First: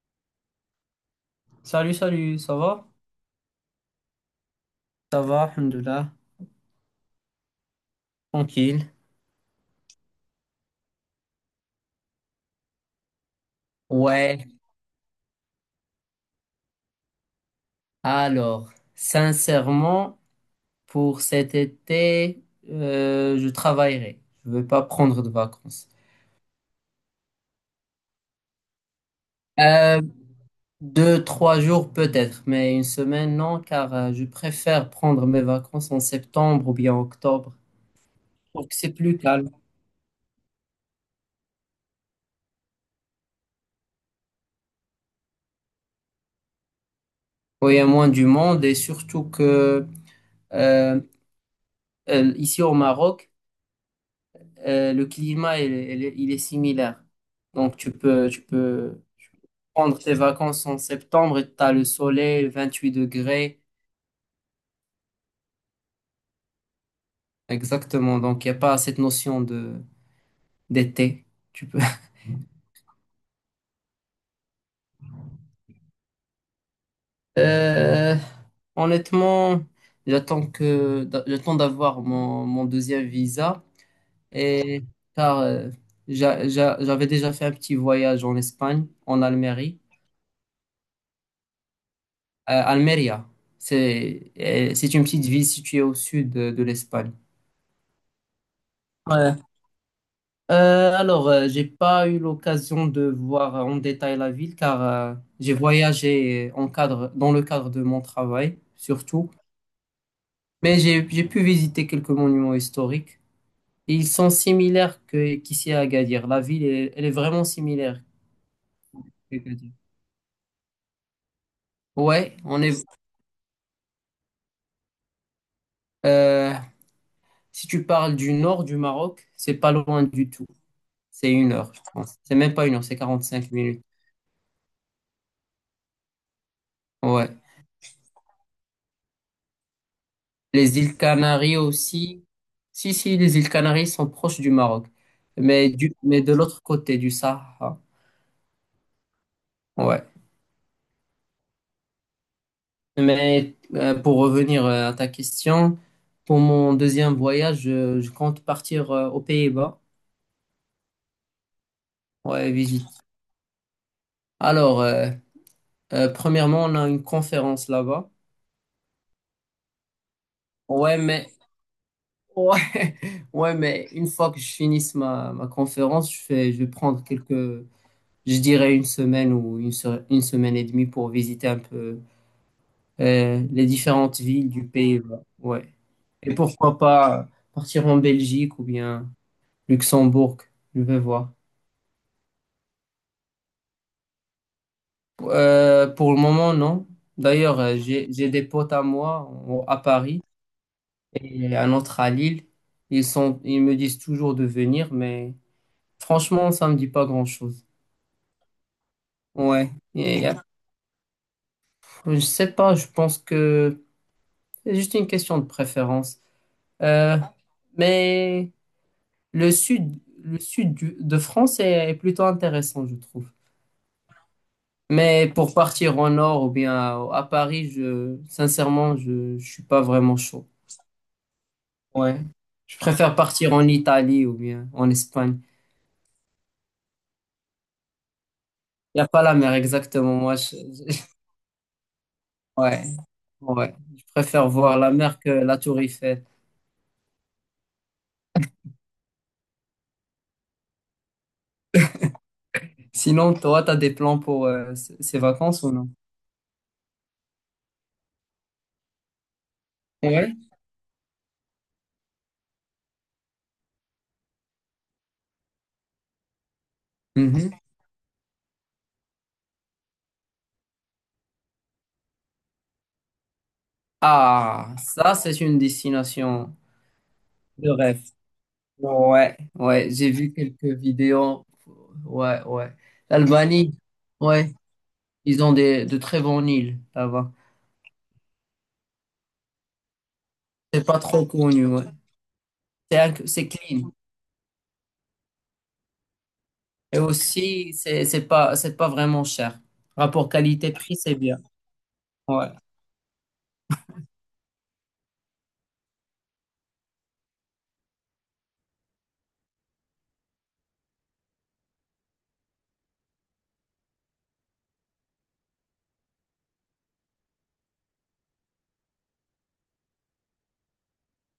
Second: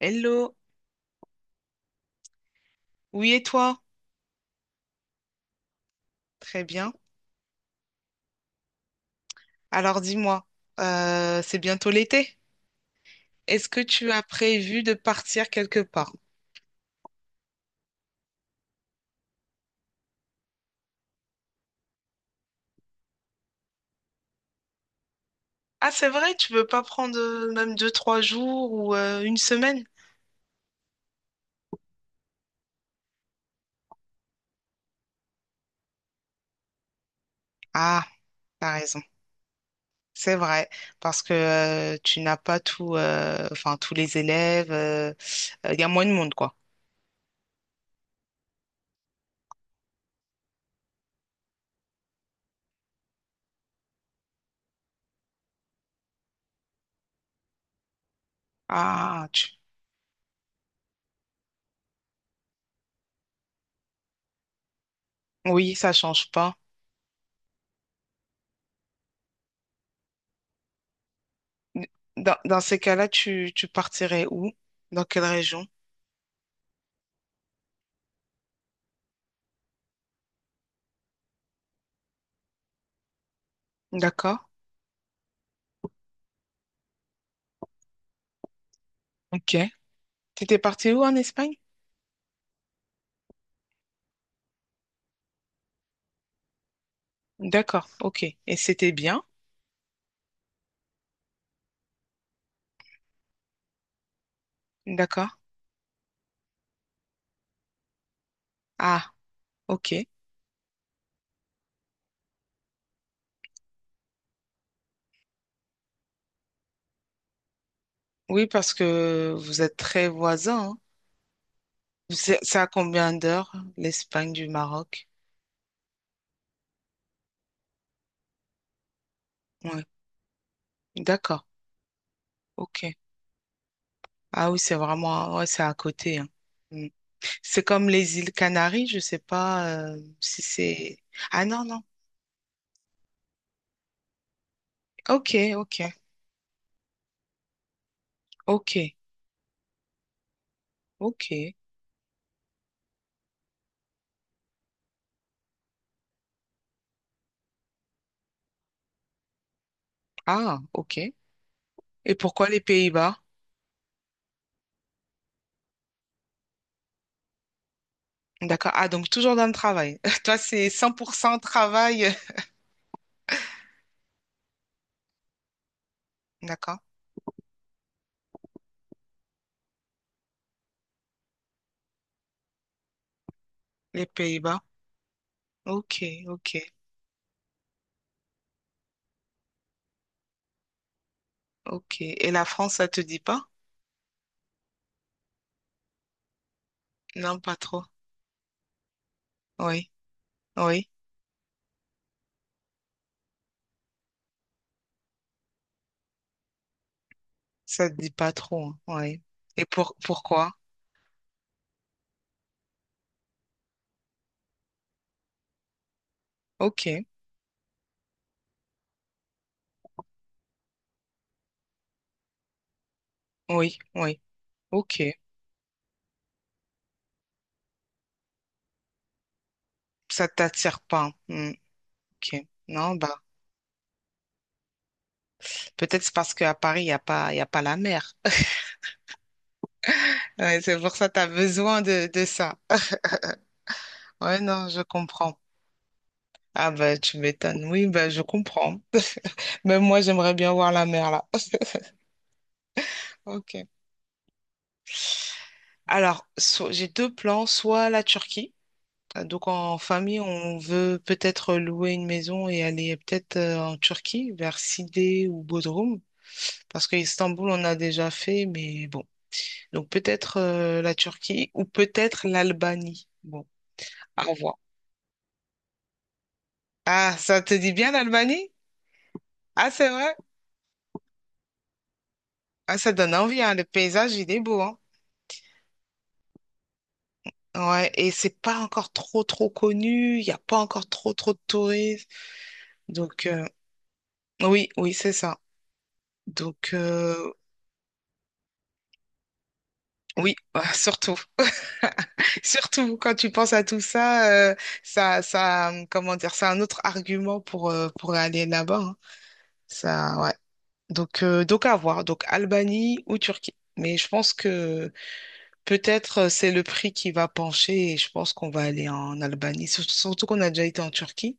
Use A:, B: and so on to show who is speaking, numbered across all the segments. A: Hello,
B: Salut, salut, ça va?
A: oui et toi?
B: Ça va, alhamdoulilah,
A: Très bien.
B: tranquille.
A: Alors dis-moi, c'est bientôt l'été. Est-ce que tu as
B: Ouais,
A: prévu de partir quelque part?
B: alors, sincèrement, pour cet été, je travaillerai. Je ne vais pas prendre de vacances.
A: Ah, c'est vrai, tu veux pas prendre même deux, trois jours ou une semaine?
B: Euh, Deux, trois jours peut-être, mais une semaine, non, car je préfère prendre mes vacances en septembre ou bien octobre.
A: Ah,
B: Donc
A: t'as
B: c'est
A: raison.
B: plus calme.
A: C'est vrai, parce que tu n'as pas tout, enfin tous les élèves. Il y a moins de monde, quoi.
B: Oui, il y a moins du monde et surtout que euh, ici au Maroc, le climat, il est similaire. Donc, tu peux
A: Ah, tu...
B: prendre tes vacances en septembre et tu as le soleil, 28 degrés.
A: oui, ça change pas.
B: Exactement. Donc, il n'y a pas cette notion de d'été. Tu peux.
A: Dans ces cas-là, tu partirais où? Dans quelle région?
B: Euh, Honnêtement, j'attends d'avoir mon deuxième visa
A: D'accord.
B: et car j'avais déjà fait un petit voyage en Espagne, en
A: Ok.
B: Almérie.
A: T'étais parti où en Espagne?
B: Almeria. C'est une petite ville située au sud de l'Espagne.
A: D'accord, ok. Et c'était bien?
B: Ouais. J'ai pas eu l'occasion de voir en détail la ville car
A: D'accord.
B: j'ai voyagé en cadre, dans le cadre de mon travail
A: Ah,
B: surtout,
A: ok.
B: mais j'ai pu visiter quelques monuments historiques, et ils sont similaires que qu'ici à Agadir. La ville est, elle est vraiment similaire
A: Oui, parce que vous
B: qu'Agadir.
A: êtes très voisins, hein.
B: Ouais,
A: C'est
B: on
A: à
B: est.
A: combien d'heures, l'Espagne du Maroc?
B: Euh, si tu parles du nord du Maroc, c'est pas
A: Oui,
B: loin du tout. C'est
A: d'accord,
B: une heure, je pense. C'est même pas une
A: ok.
B: heure, c'est 45 minutes.
A: Ah oui, c'est vraiment, ouais, c'est à côté, hein. Mm.
B: Ouais.
A: C'est comme les îles Canaries, je sais pas si
B: Les îles
A: c'est... Ah
B: Canaries
A: non, non.
B: aussi. Si, si, les îles Canaries sont proches du Maroc.
A: Ok,
B: Mais,
A: ok,
B: de l'autre côté du Sahara.
A: ok,
B: Ouais.
A: ok.
B: Mais pour revenir à ta question, pour mon deuxième voyage, je compte partir aux Pays-Bas.
A: Ah, ok. Et pourquoi
B: Ouais,
A: les
B: visite.
A: Pays-Bas?
B: Alors, euh, Premièrement, on a une conférence là-bas.
A: D'accord. Ah, donc toujours dans le travail. Toi, c'est
B: Ouais, mais,
A: 100% travail.
B: ouais, ouais, mais une fois que je finisse ma conférence, je vais
A: D'accord.
B: prendre quelques, je dirais une semaine ou une semaine et demie pour visiter un peu les
A: Les
B: différentes villes
A: Pays-Bas.
B: du pays. Ouais.
A: Ok,
B: Et
A: ok,
B: pourquoi pas partir en Belgique ou bien Luxembourg, je vais voir.
A: ok. Et la France, ça te dit pas?
B: Pour le moment, non.
A: Non, pas
B: D'ailleurs,
A: trop.
B: j'ai des potes à moi à
A: Oui,
B: Paris
A: oui,
B: et un autre à Lille. Ils me disent toujours de venir, mais franchement, ça me dit pas grand-chose.
A: ça te dit pas trop, hein. Oui. Et
B: Ouais.
A: pour pourquoi?
B: Je sais pas, je pense que c'est juste une question de préférence.
A: Ok,
B: Euh, mais Le sud, de France est plutôt intéressant, je trouve.
A: oui, oui, ok.
B: Mais pour partir en nord ou bien à Paris, sincèrement, je suis pas vraiment
A: Ça
B: chaud.
A: t'attire pas, hein. Hmm,
B: Ouais.
A: ok.
B: Je
A: Non,
B: préfère
A: bah
B: partir en Italie ou bien en Espagne.
A: peut-être c'est parce qu'à Paris, il y a pas la mer.
B: Il n'y a pas la mer exactement, moi.
A: Ouais, c'est pour ça que tu as besoin de ça.
B: Ouais, ouais. Je
A: Ouais,
B: préfère
A: non,
B: voir
A: je
B: la mer que
A: comprends.
B: la tour Eiffel.
A: Ah bah tu m'étonnes. Oui, bah je comprends. Même moi, j'aimerais bien voir la mer là.
B: Sinon,
A: Ok.
B: toi, tu as des plans pour ces vacances ou non?
A: Alors, j'ai deux plans, soit la Turquie. Ah, donc en famille,
B: Ouais.
A: on veut peut-être louer une maison et aller peut-être en Turquie, vers Sidé ou Bodrum, parce qu'Istanbul
B: Mhm.
A: on a déjà fait, mais bon. Donc peut-être la Turquie ou peut-être l'Albanie. Bon, à voir.
B: Ah, ça, c'est une destination
A: Ah, ça te
B: de
A: dit bien
B: rêve.
A: l'Albanie?
B: Ouais,
A: Ah, c'est
B: ouais, j'ai
A: vrai.
B: vu quelques vidéos. Ouais, ouais.
A: Ah, ça donne envie, hein. Le
B: L'Albanie,
A: paysage, il est
B: ouais,
A: beau, hein.
B: ils ont des, de très bonnes îles là-bas.
A: Ouais, et c'est pas encore trop, trop connu. Il n'y a pas
B: C'est
A: encore
B: pas
A: trop,
B: trop
A: trop de
B: connu, ouais.
A: touristes. Donc
B: C'est clean.
A: oui, oui, c'est ça. Donc
B: Et aussi, c'est pas vraiment cher. Rapport
A: oui,
B: qualité-prix, c'est
A: surtout.
B: bien. Ouais.
A: Surtout quand tu penses à tout ça, ça, ça, comment dire, c'est un autre argument pour aller là-bas, hein. Ça, ouais. Donc à voir. Donc Albanie ou Turquie. Mais je pense que peut-être c'est le prix qui va pencher et je pense qu'on va aller en Albanie. Surtout qu'on a déjà été en Turquie.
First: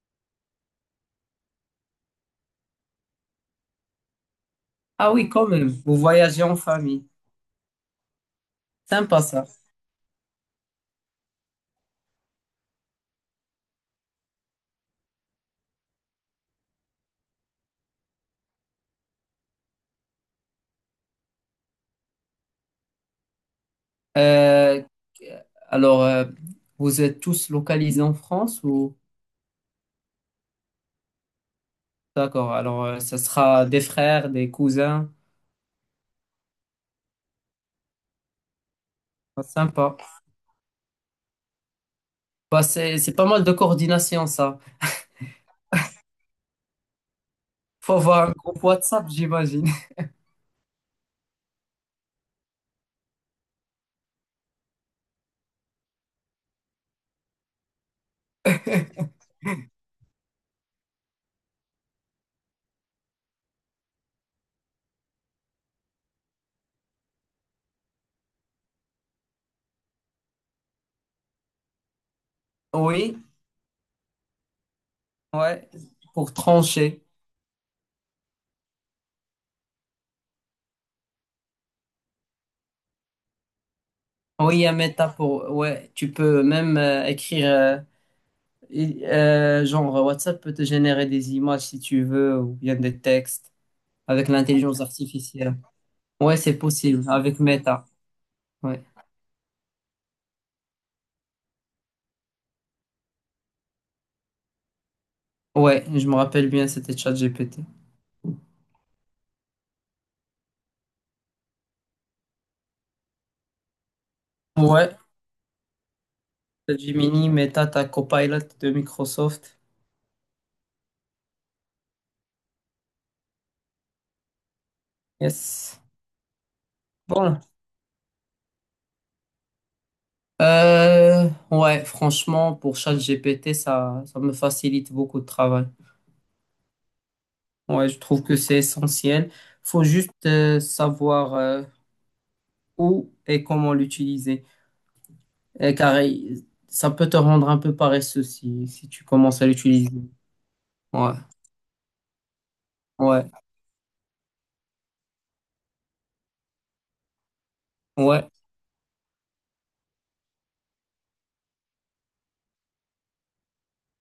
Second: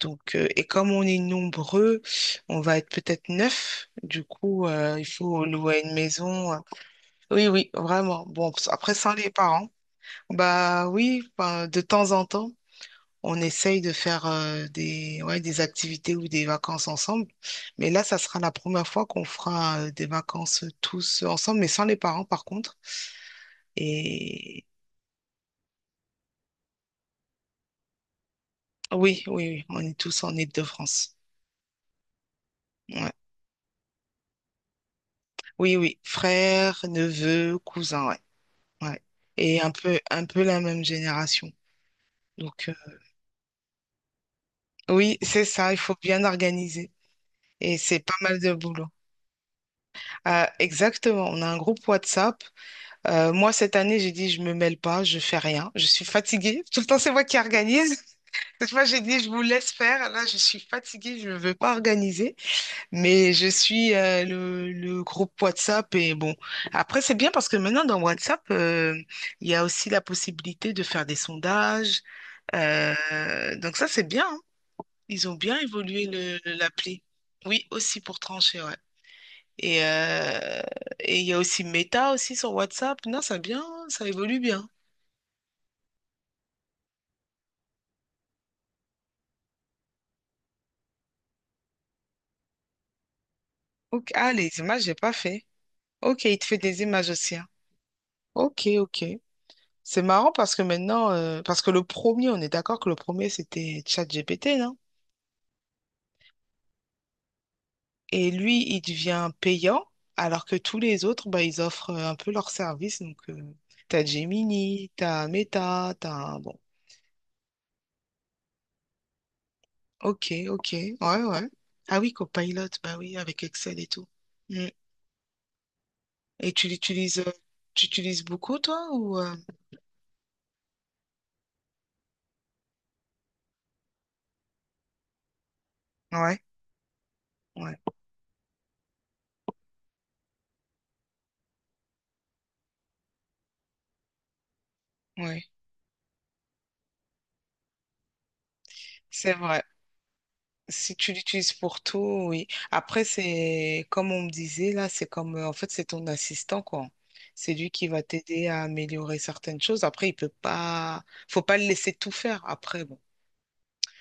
A: Donc, et comme on est nombreux, on va être peut-être neuf. Du coup, il
B: Ah oui,
A: faut
B: quand même.
A: louer une
B: Vous voyagez en
A: maison.
B: famille.
A: Oui, oui, vraiment. Bon, après, sans
B: Sympa
A: les
B: ça.
A: parents. Bah oui, enfin, de temps en temps. On essaye de faire des, ouais, des activités ou des vacances ensemble. Mais là, ça sera la première fois qu'on fera des vacances tous ensemble, mais sans les parents par contre. Et
B: Euh, alors, euh, Vous êtes tous localisés en France ou?
A: oui, oui, oui, on est tous en Île-de-France.
B: D'accord. Alors,
A: Ouais.
B: ça sera des frères, des cousins.
A: Oui, oui, frères, neveux, cousins, ouais. Ouais.
B: Ah,
A: Et
B: sympa.
A: un peu la même génération. Donc,
B: C'est pas mal de coordination, ça.
A: oui, c'est ça, il faut bien organiser. Et
B: Faut
A: c'est pas
B: avoir un
A: mal de
B: groupe
A: boulot.
B: WhatsApp, j'imagine.
A: Exactement, on a un groupe WhatsApp. Moi, cette année, j'ai dit, je me mêle pas, je fais rien, je suis fatiguée. Tout le temps, c'est moi qui organise. Cette fois, j'ai dit, je vous laisse faire. Là, je suis fatiguée, je ne veux pas organiser. Mais je suis le groupe WhatsApp. Et bon, après, c'est bien parce que maintenant, dans WhatsApp, il y a aussi la possibilité de faire des sondages. Euh,
B: Oui,
A: donc ça, c'est bien, hein. Ils ont bien
B: ouais,
A: évolué
B: pour
A: le, l'appli.
B: trancher.
A: Oui, aussi pour trancher, ouais. Et euh, et il y a aussi Meta aussi sur WhatsApp. Non, ça bien, ça évolue
B: Oui, il y
A: bien.
B: a Meta pour... Ouais, tu peux même écrire... genre, WhatsApp peut te générer des images si tu veux, ou bien des textes,
A: Ok.
B: avec
A: Ah, les
B: l'intelligence
A: images, j'ai pas fait.
B: artificielle.
A: Ok, il
B: Ouais,
A: te fait
B: c'est
A: des
B: possible,
A: images aussi,
B: avec
A: hein.
B: Meta.
A: Ok,
B: Ouais,
A: ok. C'est marrant parce que maintenant, parce que le premier, on est d'accord que le premier, c'était ChatGPT, non?
B: ouais, je me rappelle bien, c'était ChatGPT.
A: Et lui, il devient payant, alors que tous les autres, bah, ils offrent un peu leur service. Donc, t'as Gemini,
B: Ouais,
A: t'as Meta, t'as... Bon,
B: Gemini, Meta, ta Copilot de Microsoft.
A: ok, ok. Ouais, ouais. Ah oui, Copilot, bah oui, avec Excel et tout. Hmm.
B: Yes.
A: Et
B: Bon.
A: tu utilises beaucoup, toi, ou.
B: Ouais, franchement, pour ChatGPT, ça me facilite beaucoup de travail.
A: Ouais, ouais,
B: Ouais, je trouve que c'est essentiel. Faut juste savoir où et comment l'utiliser.
A: ouais.
B: Ça peut te rendre un peu paresseux si tu
A: C'est
B: commences à
A: vrai.
B: l'utiliser.
A: Si tu
B: Ouais,
A: l'utilises pour tout, oui. Après,
B: ouais,
A: c'est comme on me disait là, c'est comme en fait, c'est ton assistant, quoi. C'est lui qui va
B: ouais,
A: t'aider à améliorer certaines choses. Après, il peut pas, faut pas le laisser tout faire. Après, bon,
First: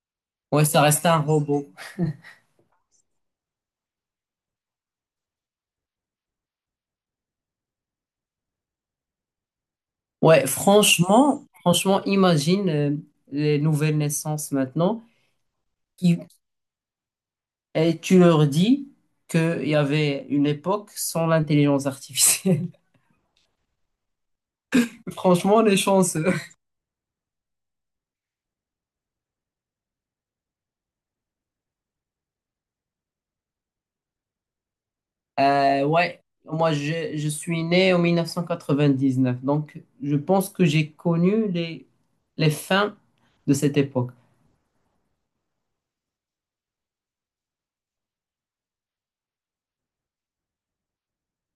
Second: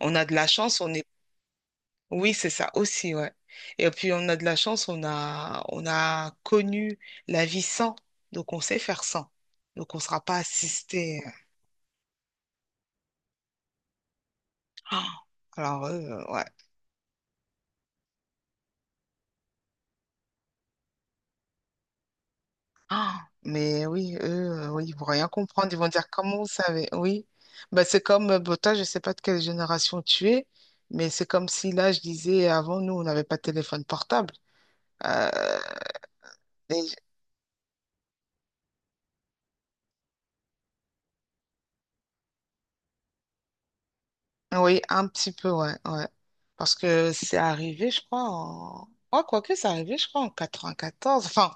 A: on a de la
B: ouais,
A: chance,
B: ça
A: on est,
B: reste un robot.
A: oui, c'est ça aussi, ouais. Et puis, on a de la chance, on a connu la vie sans, donc on sait faire sans. Donc, on sera pas
B: Ouais,
A: assisté.
B: franchement, franchement, imagine les nouvelles naissances maintenant
A: Ah, alors, eux,
B: qui,
A: ouais.
B: et tu leur dis qu'il y avait une époque sans l'intelligence artificielle.
A: Ah, mais oui, eux, oui, ils vont rien
B: Franchement,
A: comprendre.
B: les est
A: Ils vont dire,
B: chanceux.
A: comment vous savez? Oui. Bah, c'est comme, bon, toi, je ne sais pas de quelle génération tu es, mais c'est comme si là, je disais, avant, nous, on n'avait pas de téléphone portable. Euh, les-
B: Je suis né en 1999, donc je pense que j'ai connu les fins de cette époque.
A: Oui, un petit peu, ouais, ouais. Parce que c'est arrivé, je crois, en... Ouais, quoique, c'est arrivé, je crois, en 94. Enfin,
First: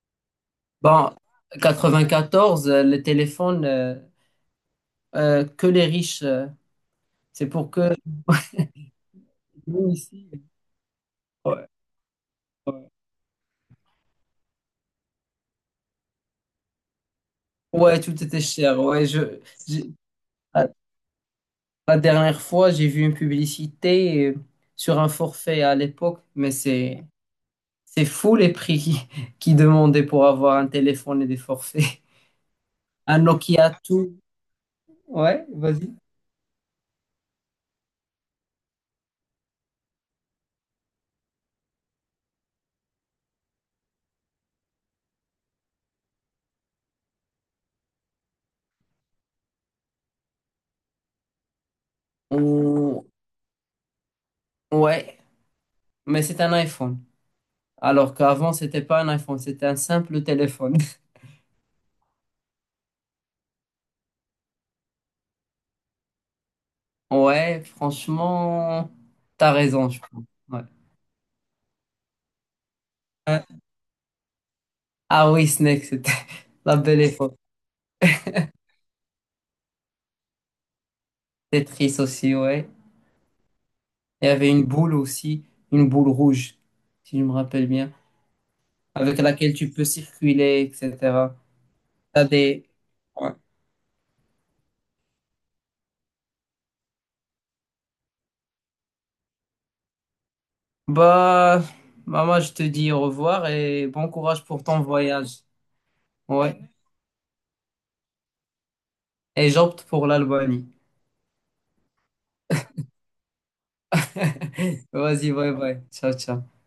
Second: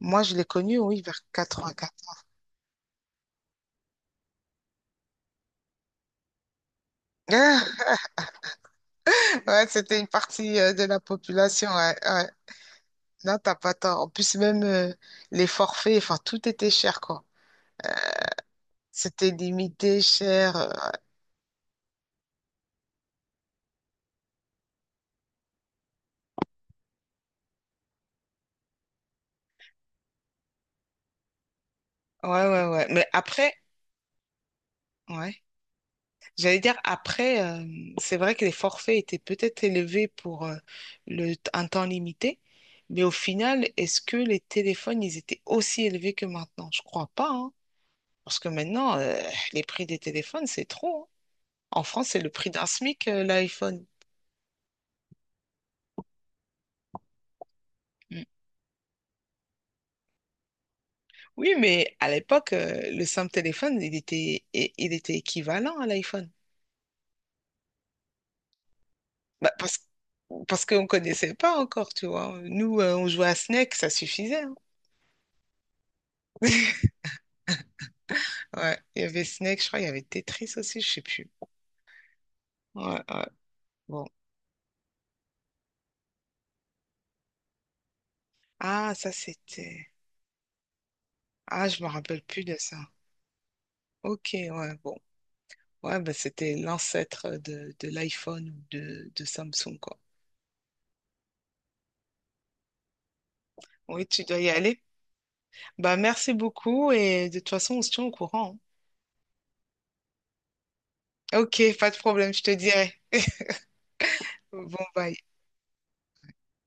A: moi, je l'ai connu, oui,
B: Bon,
A: vers 94.
B: 94, que les riches, c'est pour que...
A: Ouais,
B: Nous,
A: c'était une
B: ici,
A: partie de la
B: ouais,
A: population, ouais, ouais.
B: ouais.
A: Non, t'as pas tort. En plus, même les forfaits, enfin, tout était cher, quoi.
B: Ouais, tout était cher.
A: C'était
B: Je-
A: limité, cher.
B: La dernière fois, j'ai vu une publicité sur un forfait à l'époque, mais c'est fou les prix qui, qui demandaient pour avoir un téléphone et des forfaits.
A: Ouais, ouais, ouais. Mais
B: Un
A: après,
B: Nokia tout.
A: ouais.
B: Ouais, vas-y.
A: J'allais dire, après, c'est vrai que les forfaits étaient peut-être élevés pour le, un temps limité. Mais au final, est-ce que les téléphones, ils étaient aussi élevés que maintenant? Je crois pas, hein. Parce que maintenant, les prix des téléphones, c'est trop, hein. En France, c'est le prix d'un SMIC,
B: Ou-
A: l'iPhone.
B: Ouais, mais c'est un iPhone. Alors
A: Mm.
B: qu'avant, c'était pas un iPhone, c'était un simple téléphone.
A: Oui, mais à l'époque, le simple téléphone, il était, il était équivalent à l'iPhone.
B: Ouais, franchement,
A: Bah,
B: t'as
A: parce,
B: raison, je pense. Ouais.
A: parce qu'on ne connaissait pas encore, tu vois. Nous, on jouait à
B: Euh,
A: Snake, ça suffisait, hein.
B: ah oui, Snake, c'était la belle époque.
A: Ouais, il y avait Snake, je crois, il y avait Tetris aussi, je sais plus.
B: Tetris aussi, ouais.
A: Ouais, ouais, bon.
B: Et il y avait une boule aussi, une boule rouge, si je me rappelle bien,
A: Ah, ça,
B: avec laquelle tu peux
A: c'était...
B: circuler, etc.
A: Ah, je me rappelle
B: T'as
A: plus de
B: des...
A: ça.
B: Ouais.
A: Ok, ouais, bon. Ouais, bah, c'était l'ancêtre de l'iPhone ou de Samsung, quoi.
B: Bah, maman, je te dis au revoir et
A: Oui,
B: bon
A: tu dois
B: courage
A: y
B: pour ton
A: aller.
B: voyage.
A: Bah, merci
B: Ouais.
A: beaucoup et de toute façon, on se tient au courant,
B: Et j'opte pour l'Albanie.
A: hein. Ok, pas de problème, je te dirai. Bon, bye.
B: Vas-y, bye bye. Ciao, ciao.